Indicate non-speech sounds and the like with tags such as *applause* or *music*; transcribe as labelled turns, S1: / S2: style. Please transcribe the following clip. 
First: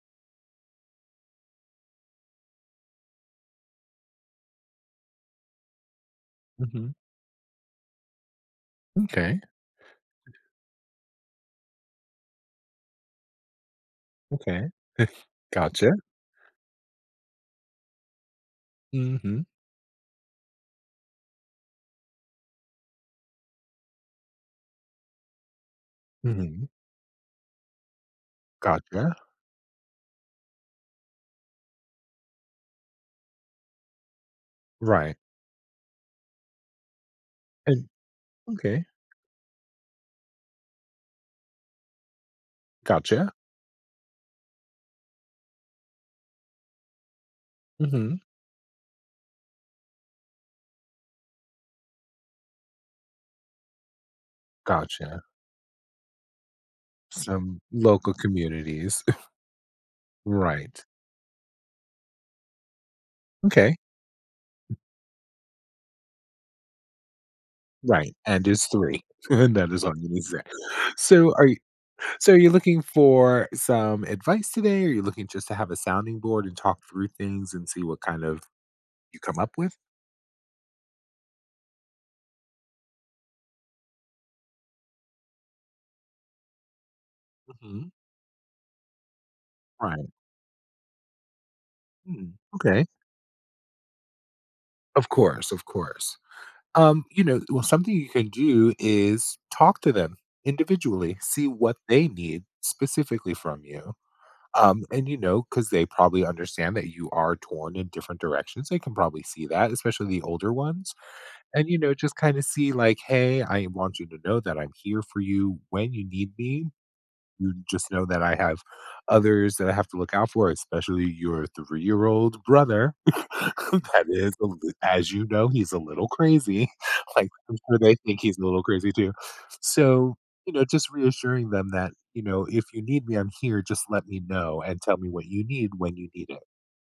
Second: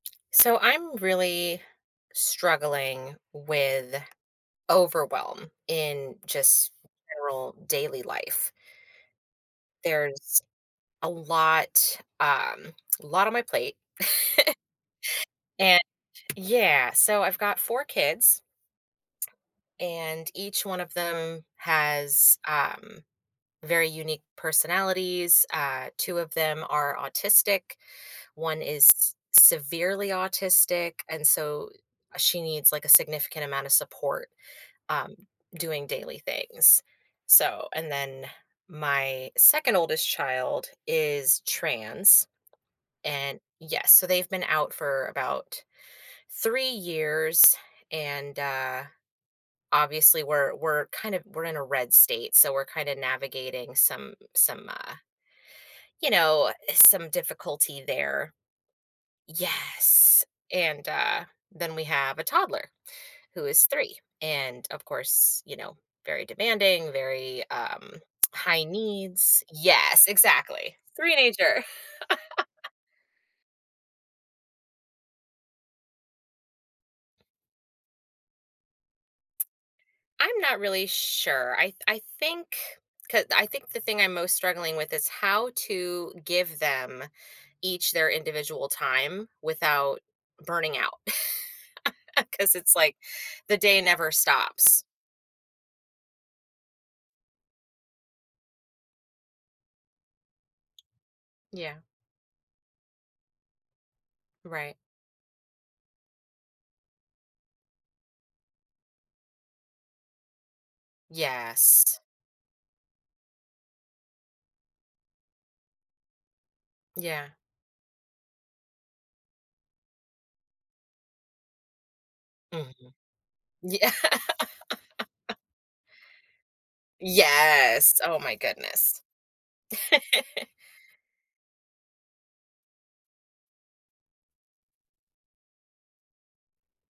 S1: So, I'm really struggling with overwhelm, in, just,
S2: Mhm.
S1: general daily life.
S2: M'kay.
S1: There's a lot, um, a lot on my plate. *laughs*
S2: Okay. *chuckles*
S1: And
S2: Gotcha.
S1: Yeah, so I've got 4 kids,
S2: Mhm.
S1: and each one of them has, um, very unique personalities. Uh, 2 of them
S2: Mhm.
S1: are autistic, one is
S2: Gotcha.
S1: severely autistic, and so, uh, she needs, like, a significant amount of support,
S2: Right.
S1: um, doing daily things. So
S2: *unintelligible*
S1: and then,
S2: Okay.
S1: my 2nd oldest child is trans,
S2: Gotcha.
S1: and yes, so they've been out for about 3 years,
S2: Mhm.
S1: and, uh, obviously, we're we're, kind of we're in a red state, so we're kinda navigating some some, uh,
S2: Gotcha.
S1: you know, some
S2: Some
S1: difficulty
S2: local
S1: there
S2: communities. *chuckles*
S1: Yes,
S2: Right.
S1: and, uh, then we have a toddler, who is
S2: Okay.
S1: 3, and, of course, you know, very demanding, very, um,
S2: Right, and
S1: high
S2: is 3.
S1: needs.
S2: *chuckles* That is
S1: Yes,
S2: amazing.
S1: exactly.
S2: So, are y
S1: Threenager!
S2: so are you
S1: *laughs*
S2: looking for some advice today, or you're looking just to have a sounding board and talk through things, and see what, kind of, you come up with?
S1: I'm not really sure. I th I think, 'ca I think the thing I'm most struggling with, is how to give them
S2: Mhm.
S1: each their individual time without
S2: Right.
S1: burning out.
S2: Mm,
S1: *laughs* 'Cause it's,
S2: okay.
S1: like, the day never stops.
S2: Of course, of course. Um, you know well, something you can do, is talk to them individually. See what
S1: Yeah.
S2: they need specifically from you.
S1: Right.
S2: Um, and, you know, 'cause they probably understand that you are torn in different directions, they can probably see that, especially the older ones. And, you know,
S1: Yes.
S2: just kinda see, like, "Hey, I want you to know that I'm here for you when you need me.
S1: Yeah.
S2: You just know that I have others that I have to look out for, especially your three-year-old
S1: Mhm.
S2: brother.
S1: Yeah.
S2: *chuckles* That is the l as you
S1: *laughs*
S2: know, he's a little crazy." *chuckles* Like, I'm sure they
S1: Yes. Oh,
S2: think
S1: my
S2: he's a little crazy,
S1: goodness.
S2: too. So,
S1: *laughs*
S2: you know, just reassuring them that, you know, "If you need me, I'm here, just let me know and tell me what you need when you need it."